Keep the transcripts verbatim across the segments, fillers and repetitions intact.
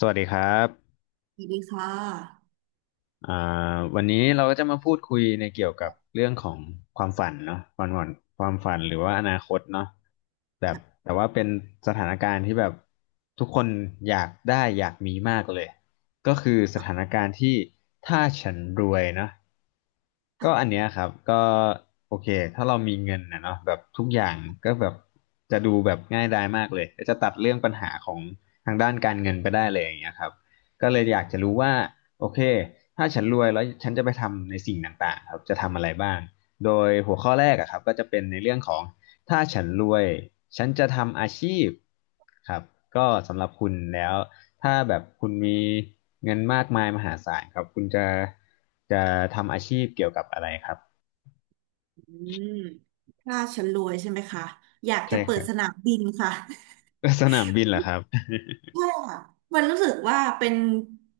สวัสดีครับสวัสดีค่ะอ่าวันนี้เราก็จะมาพูดคุยในเกี่ยวกับเรื่องของความฝันเนาะความฝันความฝันหรือว่าอนาคตเนาะแบบแต่ว่าเป็นสถานการณ์ที่แบบทุกคนอยากได้อยากมีมากเลยก็คือสถานการณ์ที่ถ้าฉันรวยเนาะก็อันเนี้ยครับก็โอเคถ้าเรามีเงินนะเนาะแบบทุกอย่างก็แบบจะดูแบบง่ายดายมากเลยก็จะตัดเรื่องปัญหาของทางด้านการเงินไปได้เลยอย่างเงี้ยครับก็เลยอยากจะรู้ว่า โอเคถ้าฉันรวยแล้วฉันจะไปทำในสิ่งต่างๆครับ จะทำอะไรบ้าง โดยหัวข้อแรกอะครับก็จะเป็นในเรื่องของถ้าฉันรวยฉันจะทำอาชีพครับก็สำหรับคุณแล้วถ้าแบบคุณมีเงินมากมายมหาศาลครับคุณจะจะทำอาชีพเกี่ยวกับอะไรครับอืมถ้าฉันรวยใช่ไหมคะ อยากใช่จะเปิคดรับ สนามบินค่ะ สนามบินเหรอครับใช่ค่ะมันรู้สึกว่าเป็น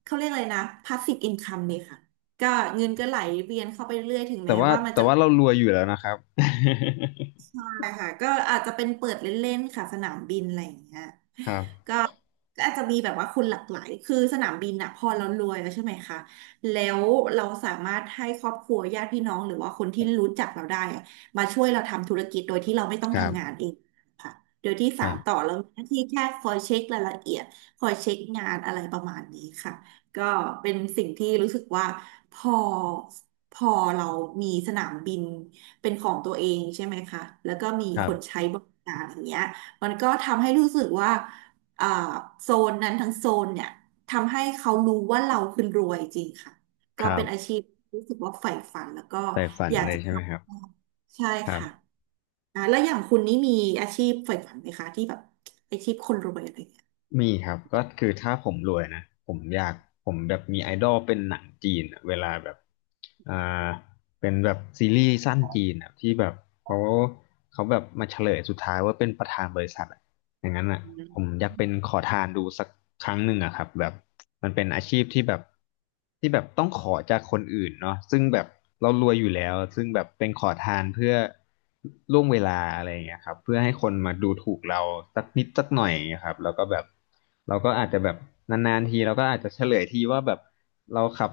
เขาเรียกอะไรนะ แพสซีฟ อินคัม เลยค่ะ ก็เงินก็ไหลเวียนเข้าไปเรื่อยถึงแต่แม้ว่าว่ามันแต่จะว่าเรารวยอยู่แล้วนะครับ ใช่ค่ะ ก็อาจจะเป็นเปิดเล่นๆค่ะสนามบินอะไรอย่างเงี้ย ครับก็ก็อาจจะมีแบบว่าคนหลากหลาย คือสนามบินอะพอเรารวยแล้วใช่ไหมคะ แล้วเราสามารถให้ครอบครัวญาติพี่น้องหรือว่าคนที่รู้จักเราได้อะมาช่วยเราทำธุรกิจโดยที่เราไม่ต้องครัทำงานบเองค่ะโดยที่คสารันต่อบเรามีหน้าที่แค่คอยเช็ครายละเอียด คอยเช็คงานอะไรประมาณนี้ค่ะ ก็เป็นสิ่งที่รู้สึกว่าพอพอเรามีสนามบินเป็นของตัวเองใช่ไหมคะแล้วก็มีครัคบนใช้บริการอย่างเงี้ยมันก็ทำให้รู้สึกว่า เอ่อโซนนั้นทั้งโซนเนี่ยทำให้เขารู้ว่าเราคือรวยจริงค่ะคก็รัเป็นอาบชีพที่รู้สึกว่าใฝ่ฝันแล้วก็แต่ฝันอยากเลยจะทใช่ไหมครับำใช่ครัค่ะบ อ่าแล้วอย่างคุณนี่มีอาชีพใฝ่ฝันไหมคะที่แบบอาชีพคนรวยอะไรอย่างเงี้ยมีครับก็คือถ้าผมรวยนะผมอยากผมแบบมีไอดอลเป็นหนังจีนอะเวลาแบบอ่าเป็นแบบซีรีส์สั้นจีนอะที่แบบเขาเขาแบบมาเฉลยสุดท้ายว่าเป็นประธานบริษัท อย่างนั้นอ่ะผมอยากเป็นขอทานดูสักครั้งหนึ่งอะครับแบบมันเป็นอาชีพที่แบบที่แบบต้องขอจากคนอื่นเนาะซึ่งแบบเรารวยอยู่แล้วซึ่งแบบเป็นขอทานเพื่อล่วงเวลาอะไรอย่างเงี้ยครับเพื่อให้คนมาดูถูกเราสักนิดสักหน่อยอย่างเงี้ยครับแล้วก็แบบเราก็อาจจะแบบนานๆทีเราก็อาจจะเฉลยทีว่าแบบเราขับ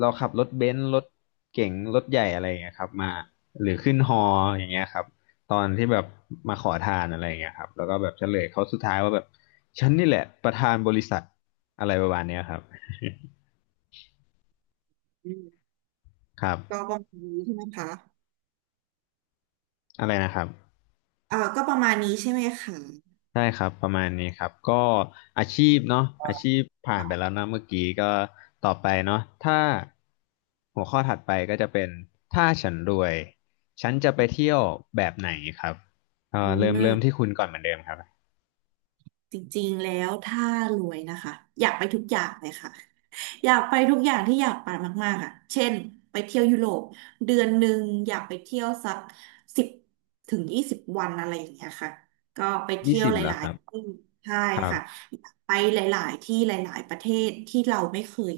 เราขับรถเบนซ์รถเก๋งรถใหญ่อะไรอย่างเงี้ยครับมาหรือขึ้นฮออย่างเงี้ยครับ ตอนที่แบบมาขอทานอะไรอย่างเงี้ยครับแล้วก็แบบเฉลยเขาสุดท้ายว่าแบบฉันนี่แหละประธานบริษัทอะไรประมาณเนี้ยครับ อืม ครับก็ประมาณนี้ใช่ไหมคะอะไรนะครับเอ่าก็ประมาณนี้ใช่ไหมคะใช่ครับ ประมาณนี้ครับ ก็อาชีพเนาะอาชีพผ่านไปแล้วนะเมื่อกี้ก็ต่อไปเนาะถ้าหัวข้อถัดไปก็จะเป็นถ้าฉันรวยฉันจะไปเที่ยวแบบไหนครับเอ่ออืเริ่มเริ่มที่ม คุณก่อนเหมือนเดิมครับจริงๆ แล้วถ้ารวยนะคะอยากไปทุกอย่างเลยค่ะอยากไปทุกอย่างที่อยากไปมากๆอ่ะเช่นไปเที่ยวยุโรปเดือนหนึ่งอยากไปเที่ยวสักสิบถึงยี่สิบวันอะไรอย่างเงี้ยค่ะก็ไปยี่เที่ยวสิบหเหรอลาคยรับ ๆที่ใช่ครัค่ะบอยากไปหลายๆที่หลายๆประเทศที่เราไม่เคย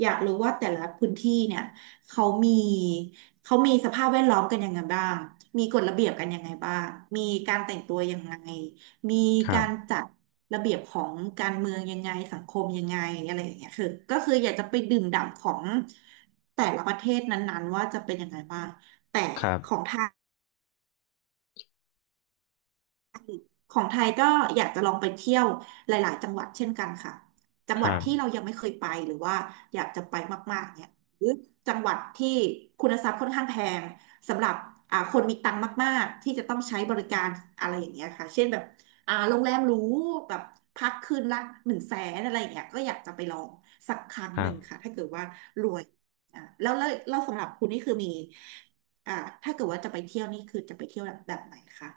อยากรู้ว่าแต่ละพื้นที่เนี่ยเขามีเขามีสภาพแวดล้อมกันยังไงบ้างมีกฎระเบียบกันยังไงบ้างมีการแต่งตัวยังไงมีครักาบรจัดระเบียบของการเมืองยังไงสังคมยังไงอะไรอย่างเงี้ยคือก็คืออยากจะไปดื่มด่ำของแต่ละประเทศนั้นๆว่าจะเป็นยังไงบ้างแต่ครัของไทบย ของไทยก็อยากจะลองไปเที่ยวหลายๆจังหวัดเช่นกันค่ะจังคหวัดรับที่เรายังไม่เคยไปหรือว่าอยากจะไปมากๆเนี่ยหรือจังหวัดที่คุณทรัพย์ค่อนข้างแพงสำหรับอ่าคนมีตังค์มากๆที่จะต้องใช้บริการอะไรอย่างเงี้ยค่ะเช่นแบบอ่าโรงแรมหรูแบบพักคืนละหนึ่งแสนอะไรอย่างเงี้ยก็อยากจะไปลองสักครั้งคหรันึ่บ งค่ะถ้าเกิดว่ารวยอ่าแล้วแล้วแล้วสำหรับคุณนี่คือมีอ่าถ้าเกิดว่าจะไปเที่ยวนี่คือจะไปเที่ยวแบบแบบไหนคะ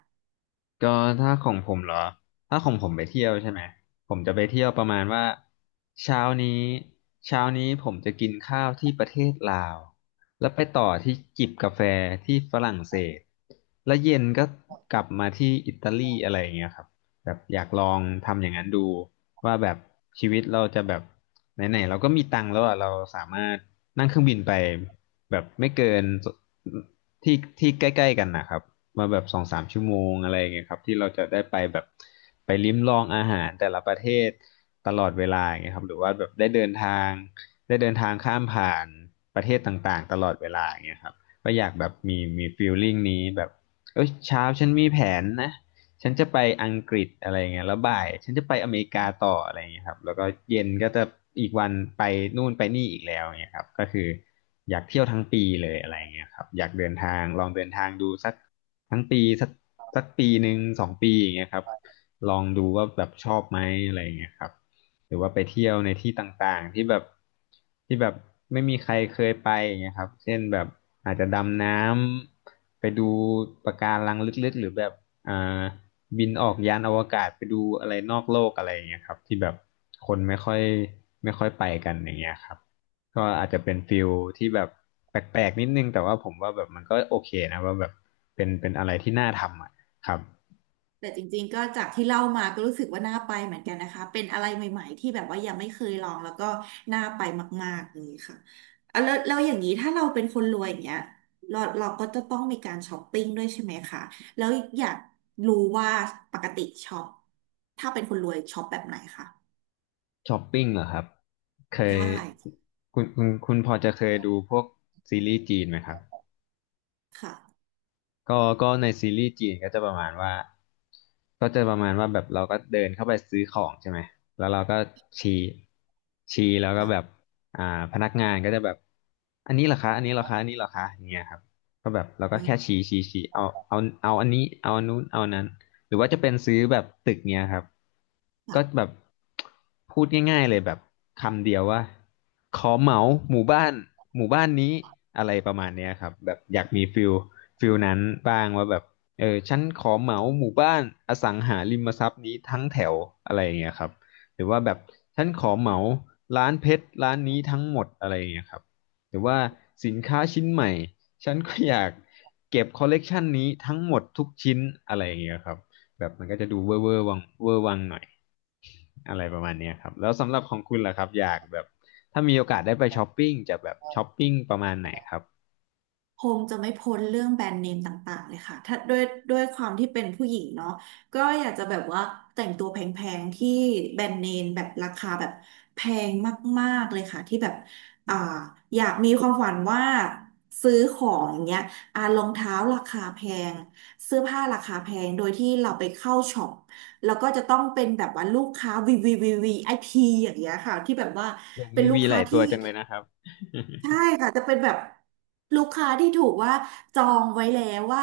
ก็ถ้าของผมเหรอถ้าของผมไปเที่ยวใช่ไหมผมจะไปเที่ยวประมาณว่าเช้านี้เช้านี้ผมจะกินข้าวที่ประเทศลาวแล้วไปต่อที่จิบกาแฟที่ฝรั่งเศสแล้วเย็นก็กลับมาที่อิตาลีอะไรอย่างเงี้ยครับแบบอยากลองทำอย่างนั้นดูว่าแบบชีวิตเราจะแบบไหนๆเราก็มีตังค์แล้วอ่ะเราสามารถนั่งเครื่องบินไปแบบไม่เกินที่ที่ใกล้ๆกันนะครับ มาแบบสองสามชั่วโมงอะไรอย่างเงี้ยครับที่เราจะได้ไปแบบไปลิ้มลองอาหารแต่ละประเทศตลอดเวลาอย่างเงี้ยครับหรือว่าแบบได้เดินทางได้เดินทางข้ามผ่านประเทศต่างๆตลอดเวลาอย่างเงี้ยครับก็อยากแบบมีมีฟีลลิ่งนี้แบบเอ้ยเช้าฉันมีแผนนะฉันจะไปอังกฤษอะไรเงี้ยแล้วบ่ายฉันจะไปอเมริกาต่ออะไรเงี้ยครับแล้วก็เย็นก็จะอีกวันไปนู่นไปนี่อีกแล้วเงี้ยครับก็คืออยากเที่ยวทั้งปีเลยอะไรเงี้ยครับอยากเดินทางลองเดินทางดูสัก ทั้งปีสักสักปีหนึ่งสองปีอย่างเงี้ยครับลองดูว่าแบบชอบไหมอะไรอย่างเงี้ยครับหรือว่าไปเที่ยวในที่ต่างๆที่แบบที่แบบไม่มีใครเคยไปอย่างเงี้ยครับเช่นแบบอาจจะดำน้ำไปดูปะการังลึกๆหรือแบบอ่าบินออกยานอวกาศไปดูอะไรนอกโลกอะไรอย่างเงี้ยครับที่แบบคนไม่ค่อยไม่ค่อยไปกันอย่างเงี้ยครับ ก็อาจจะเป็นฟิลที่แบบแปลกๆนิดนึงแต่ว่าผมว่าแบบมันก็โอเคนะว่าแบบเป็นเป็นอะไรที่น่าทำอ่ะครับแต่จริงๆก็จากที่เล่ามาก็รู้สึกว่าน่าไปเหมือนกันนะคะเป็นอะไรใหม่ๆที่แบบว่ายังไม่เคยลองแล้วก็น่าไปมากๆเลยค่ะอ่ะแล้วแล้วอย่างนี้ถ้าเราเป็นคนรวยอย่างเงี้ยเราเราก็จะต้องมีการช้อปปิ้งด้วยใช่ไหมคะแล้วอยากรู้ว่าปกติช็อปถ้าเป็นคนรวยช็อปแบบไหนคะช้อปปิ้งเหรอครับเคยใช่คุณคุณคุณพอจะเคยดูพวกซีรีส์จีนไหมครับ ค่ะก็ก็ในซีรีส์จีนก็จะประมาณว่าก็จะประมาณว่าแบบเราก็เดินเข้าไปซื้อของใช่ไหมแล้วเราก็ชี้ชี้แล้วก็แบบค่ะอ่าพนักงานก็จะแบบอันนี้เหรอคะอันนี้เหรอคะอันนี้เหรอคะอย่างเงี้ยครับก็แบบเราก็อืแค่ชี้มชี้ชี้เอาเอาเอาอันนี้เอาอันนู้นเอาอันนั้นหรือว่าจะเป็นซื้อแบบตึกเนี้ยครับก็ค่ะ แบบพูดง่ายๆเลยแบบคำเดียวว่าขอเหมาหมู่บ้านหมู่บ้านนี้อะไรประมาณเนี้ยครับแบบอยากมีฟิล ฟิลนั้นบ้างว่าแบบเออฉันขอเหมาหมู่บ้านอสังหาริมทรัพย์นี้ทั้งแถวอะไรอย่างเงี้ยครับหรือว่าแบบฉันขอเหมาร้านเพชรร้านนี้ทั้งหมดอะไรอย่างเงี้ยครับหรือว่าสินค้าชิ้นใหม่ฉันก็อยากเก็บคอลเลกชันนี้ทั้งหมดทุกชิ้นอะไรอย่างเงี้ยครับแบบมันก็จะดูเวอร์เวอร์วังเวอร์วังหน่อยอะไรประมาณเนี้ยครับแล้วสำหรับของคุณล่ะครับอยากแบบถ้ามีโอกาสได้ไปช้อปปิ้งจะแบบช้อปปิ้งประมาณไหนครับคงจะไม่พ้นเรื่องแบรนด์เนมต่างๆเลยค่ะถ้าด้วยด้วยความที่เป็นผู้หญิงเนาะก็อยากจะแบบว่าแต่งตัวแพงๆที่แบรนด์เนมแบบราคาแบบแพงมากๆ เลยค่ะที่แบบอ่าอยากมีความฝันว่าซื้อของอย่างเงี้ยอ่ารองเท้าราคาแพงเสื้อผ้าราคาแพงโดยที่เราไปเข้าช็อปแล้วก็จะต้องเป็นแบบว่าลูกค้า v ีวีวีวีไอพีอย่างเงี้ยค่ะที่แบบว่าโอ้เป็มีนลูกวีหค้าลายตัวที่ จังเลยนะครับ ใช่ค่ะจะเป็นแบบลูกค้าที่ถูกว่าจองไว้แล้วว่า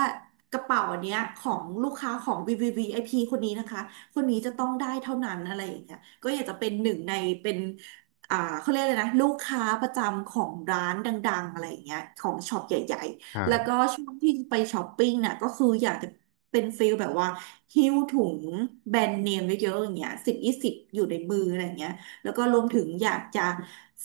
กระเป๋าเนี้ยของลูกค้าของวีวีวีไอพีคนนี้นะคะคนนี้จะต้องได้เท่านั้นอะไรอย่างเงี้ยก็อยากจะเป็นหนึ่งในเป็นอ่าเขาเรียกเลยนะลูกค้าประจำของร้านดังๆอะไรอย่างเงี้ยของช็อปใหญ่ครัๆแล้วก็บช่วงที่ไปช้อปปิ้งน่ะก็คืออยากจะเป็นฟิลแบบว่าหิ้วถุงแบรนด์เนมเยอะๆอย่างเงี้ยสิบยี่สิบอยู่ในมืออะไรอย่างเงี้ย แล้วก็รวมถึงอยากจะ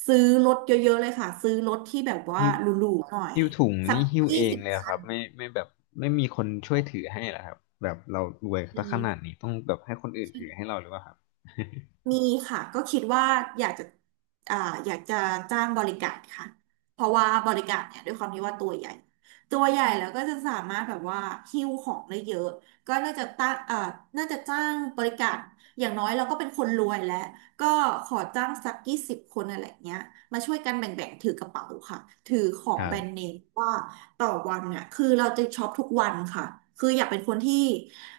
ซื้อรถเยอะๆเลยค่ะ ซื้อรถที่แบบว่าหิ้วหรูๆหน่อยหิ้วถุงสักนี่หิ้วยี่เองสิบเลยเหรอครับไม่ไม่แบบไม่มีคนช่วยถือให้เหรอครับแบบเรารวยปี ซะขนาดนี้ต้องแบบให้คนอื่นถือให้เราหรือเปล่าครับ มีค่ะก็คิดว่าอยากจะอ่าอยากจะจ้างบริการค่ะเพราะว่าบริการเนี่ยด้วยความที่ว่าตัวใหญ่ตัวใหญ่แล้วก็จะสามารถแบบว่าหิ้วของได้เยอะก็น่าจะตั้งอ่าน่าจะจ้างบริการอย่างน้อยเราก็เป็นคนรวยแล้วก็ขอจ้างสักยี่สิบคนอะไรเงี้ยมาช่วยกันแบ่งๆถือกระเป๋าค่ะถือขอคงรัแบรนด์เนบมว่าต่อวันน่ะคือเราจะช็อปทุกวันค่ะคืออยากเป็นคนที่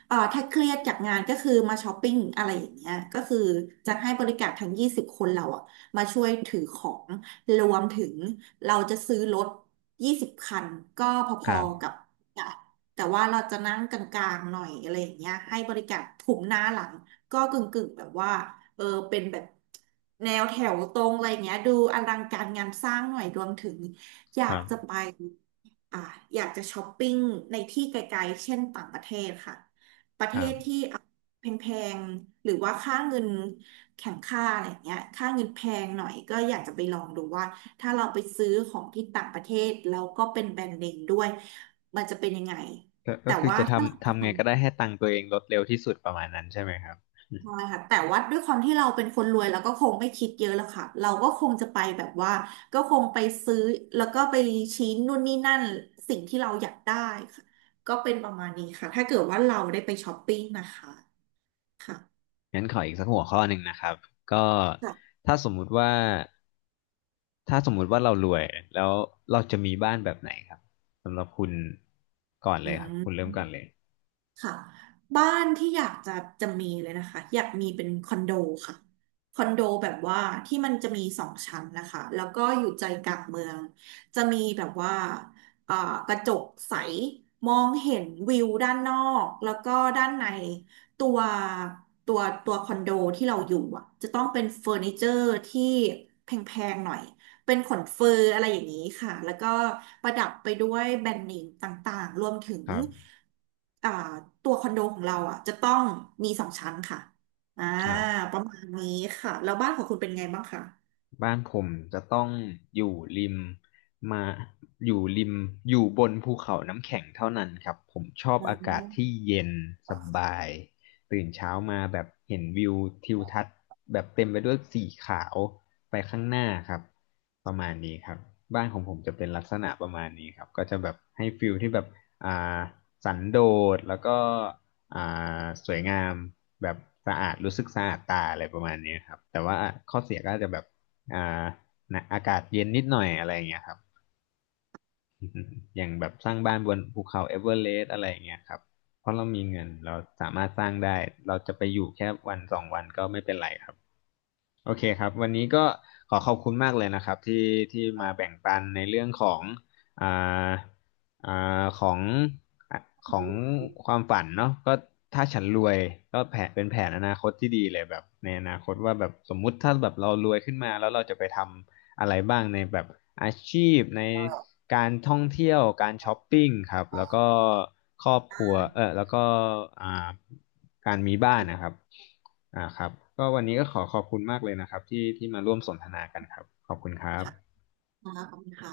เอ่อถ้าเครียดจากงานก็คือมาช้อปปิ้งอะไรอย่างเงี้ยก็คือจะให้บริการทั้งยี่สิบคนเราอะมาช่วยถือของรวมถึงเราจะซื้อรถยี่สิบคันก็พคอรัๆกับบอ่ะแต่ว่าเราจะนั่งกลางๆหน่อยอะไรอย่างเงี้ยให้บริการถุมหน้าหลังก็กึ่งๆแบบว่าเออเป็นแบบแนวแถวตรงอะไรอย่างเงี้ยดูอลังการงานสร้างหน่อยรวมถึงอยาคกรัจะบไปอ่าอยากจะช้อปปิ้งในที่ไกลๆเช่นต่างประเทศค่ะ ประเทครัศที่บแพงๆหรือว่าค่าเงินแข่งค่าอะไรเงี้ยค่าเงินแพงหน่อยก็อยากจะไปลองดูว่าถ้าเราไปซื้อของที่ต่างประเทศแล้วก็เป็นแบรนด์เนมด้วยมันจะเป็นยังไงก็ก็แต่คือว่าจะถ้าเรทำาทำไงก็ได้ให้ตังค์ตัวเองลดเร็วที่สุดประมาณนั้นใช่ไหมครับ พอค่ะแต่ว่าด้วยความที่เราเป็นคนรวยเราก็คงไม่คิดเยอะแล้วค่ะเราก็คงจะไปแบบว่าก็คงไปซื้อแล้วก็ไปชี้นู่นนี่นั่นสิ่งที่เราอยากได้ค่ะก็เป็นประมาณนี้ค่ะถ้าเกิดว่าเราได้ไปช้อปปิ้งนะคะค่ะ งั้นขออีกสักหัวข้อหนึ่งนะครับก็ค่ะถ้าสมมุติว่าถ้าสมมุติว่าเรารวยแล้วเราจะมีบ้านแบบไหนครับสำหรับคุณก่อนอืเลยครับคุณเริ่ม มก่อนเลยค่ะบ้านที่อยากจะจะมีเลยนะคะอยากมีเป็นคอนโดค่ะคอนโดแบบว่าที่มันจะมีสองชั้นนะคะแล้วก็อยู่ใจกลางเมืองจะมีแบบว่าอ่ากระจกใสมองเห็นวิวด้านนอกแล้วก็ด้านในตัวตัวตัวคอนโดที่เราอยู่อ่ะจะต้องเป็นเฟอร์นิเจอร์ที่แพงๆหน่อย เป็นขนเฟอร์อะไรอย่างนี้ค่ะ แล้วก็ประดับไปด้วยแบรนด์เนมต่างๆ รวมถึงครับอ่าตัวคอนโดของเราอ่ะจะต้องมีสองชั้นค่ะอ่าครับ ประมาณนี้ค่ะ แล้วบ้านของคุณเป็นไงบ้างคะบ้านผมจะต้องอยู่ริมมาอยู่ริมอยู่บนภูเขาน้ำแข็งเท่านั้นครับผมชอบอ่อากาศที่าเย็นสบายตื่นเช้ามาแบบเห็นวิวทิวทัศน์แบบเต็มไปด้วยสีขาวไปข้างหน้าครับประมาณนี้ครับบ้านของผมจะเป็นลักษณะประมาณนี้ครับก็จะแบบให้ฟิลที่แบบอ่าสันโดษแล้วก็อ่าสวยงามแบบสะอาดรู้สึกสะอาดตาอะไรประมาณนี้ครับแต่ว่าข้อเสียก็อาจจะแบบ อ่านะอากาศเย็นนิดหน่อยอะไรอย่างเงี้ยครับ อย่างแบบสร้างบ้านบนภูเขาเอเวอเรสต์อะไรอย่างเงี้ยครับเพราะเรามีเงินเราสามารถสร้างได้ เราจะไปอยู่แค่วันสองวันก็ไม่เป็นไรครับโอเคครับวันนี้ก็ขอขอบคุณมากเลยนะครับที่ที่มาแบ่งปันในเรื่องของอ่าอ่าของอ่ะของความฝันเนาะก็ถ้าฉันรวยก็แผนเป็นแผนอนาคตที่ดีเลยแบบในอนาคตว่าแบบสมมุติถ้าแบบเรารวยขึ้นมาแล้วเราจะไปทำ อะไรบ้างในแบบอาชีพในการท่องเที่ยวการช้อปปิ้งครับแล้วก็ครอบอ่ครัวเอาอแล้วก็อ่าการมีบ้านนะครับอ่าครับก็วันนี้ก็ขอขอบคุณมากเลยนะครับที่ที่มาร่วมสนทนากันครับขอบคุณครับค่ะขอบคุณค่ะ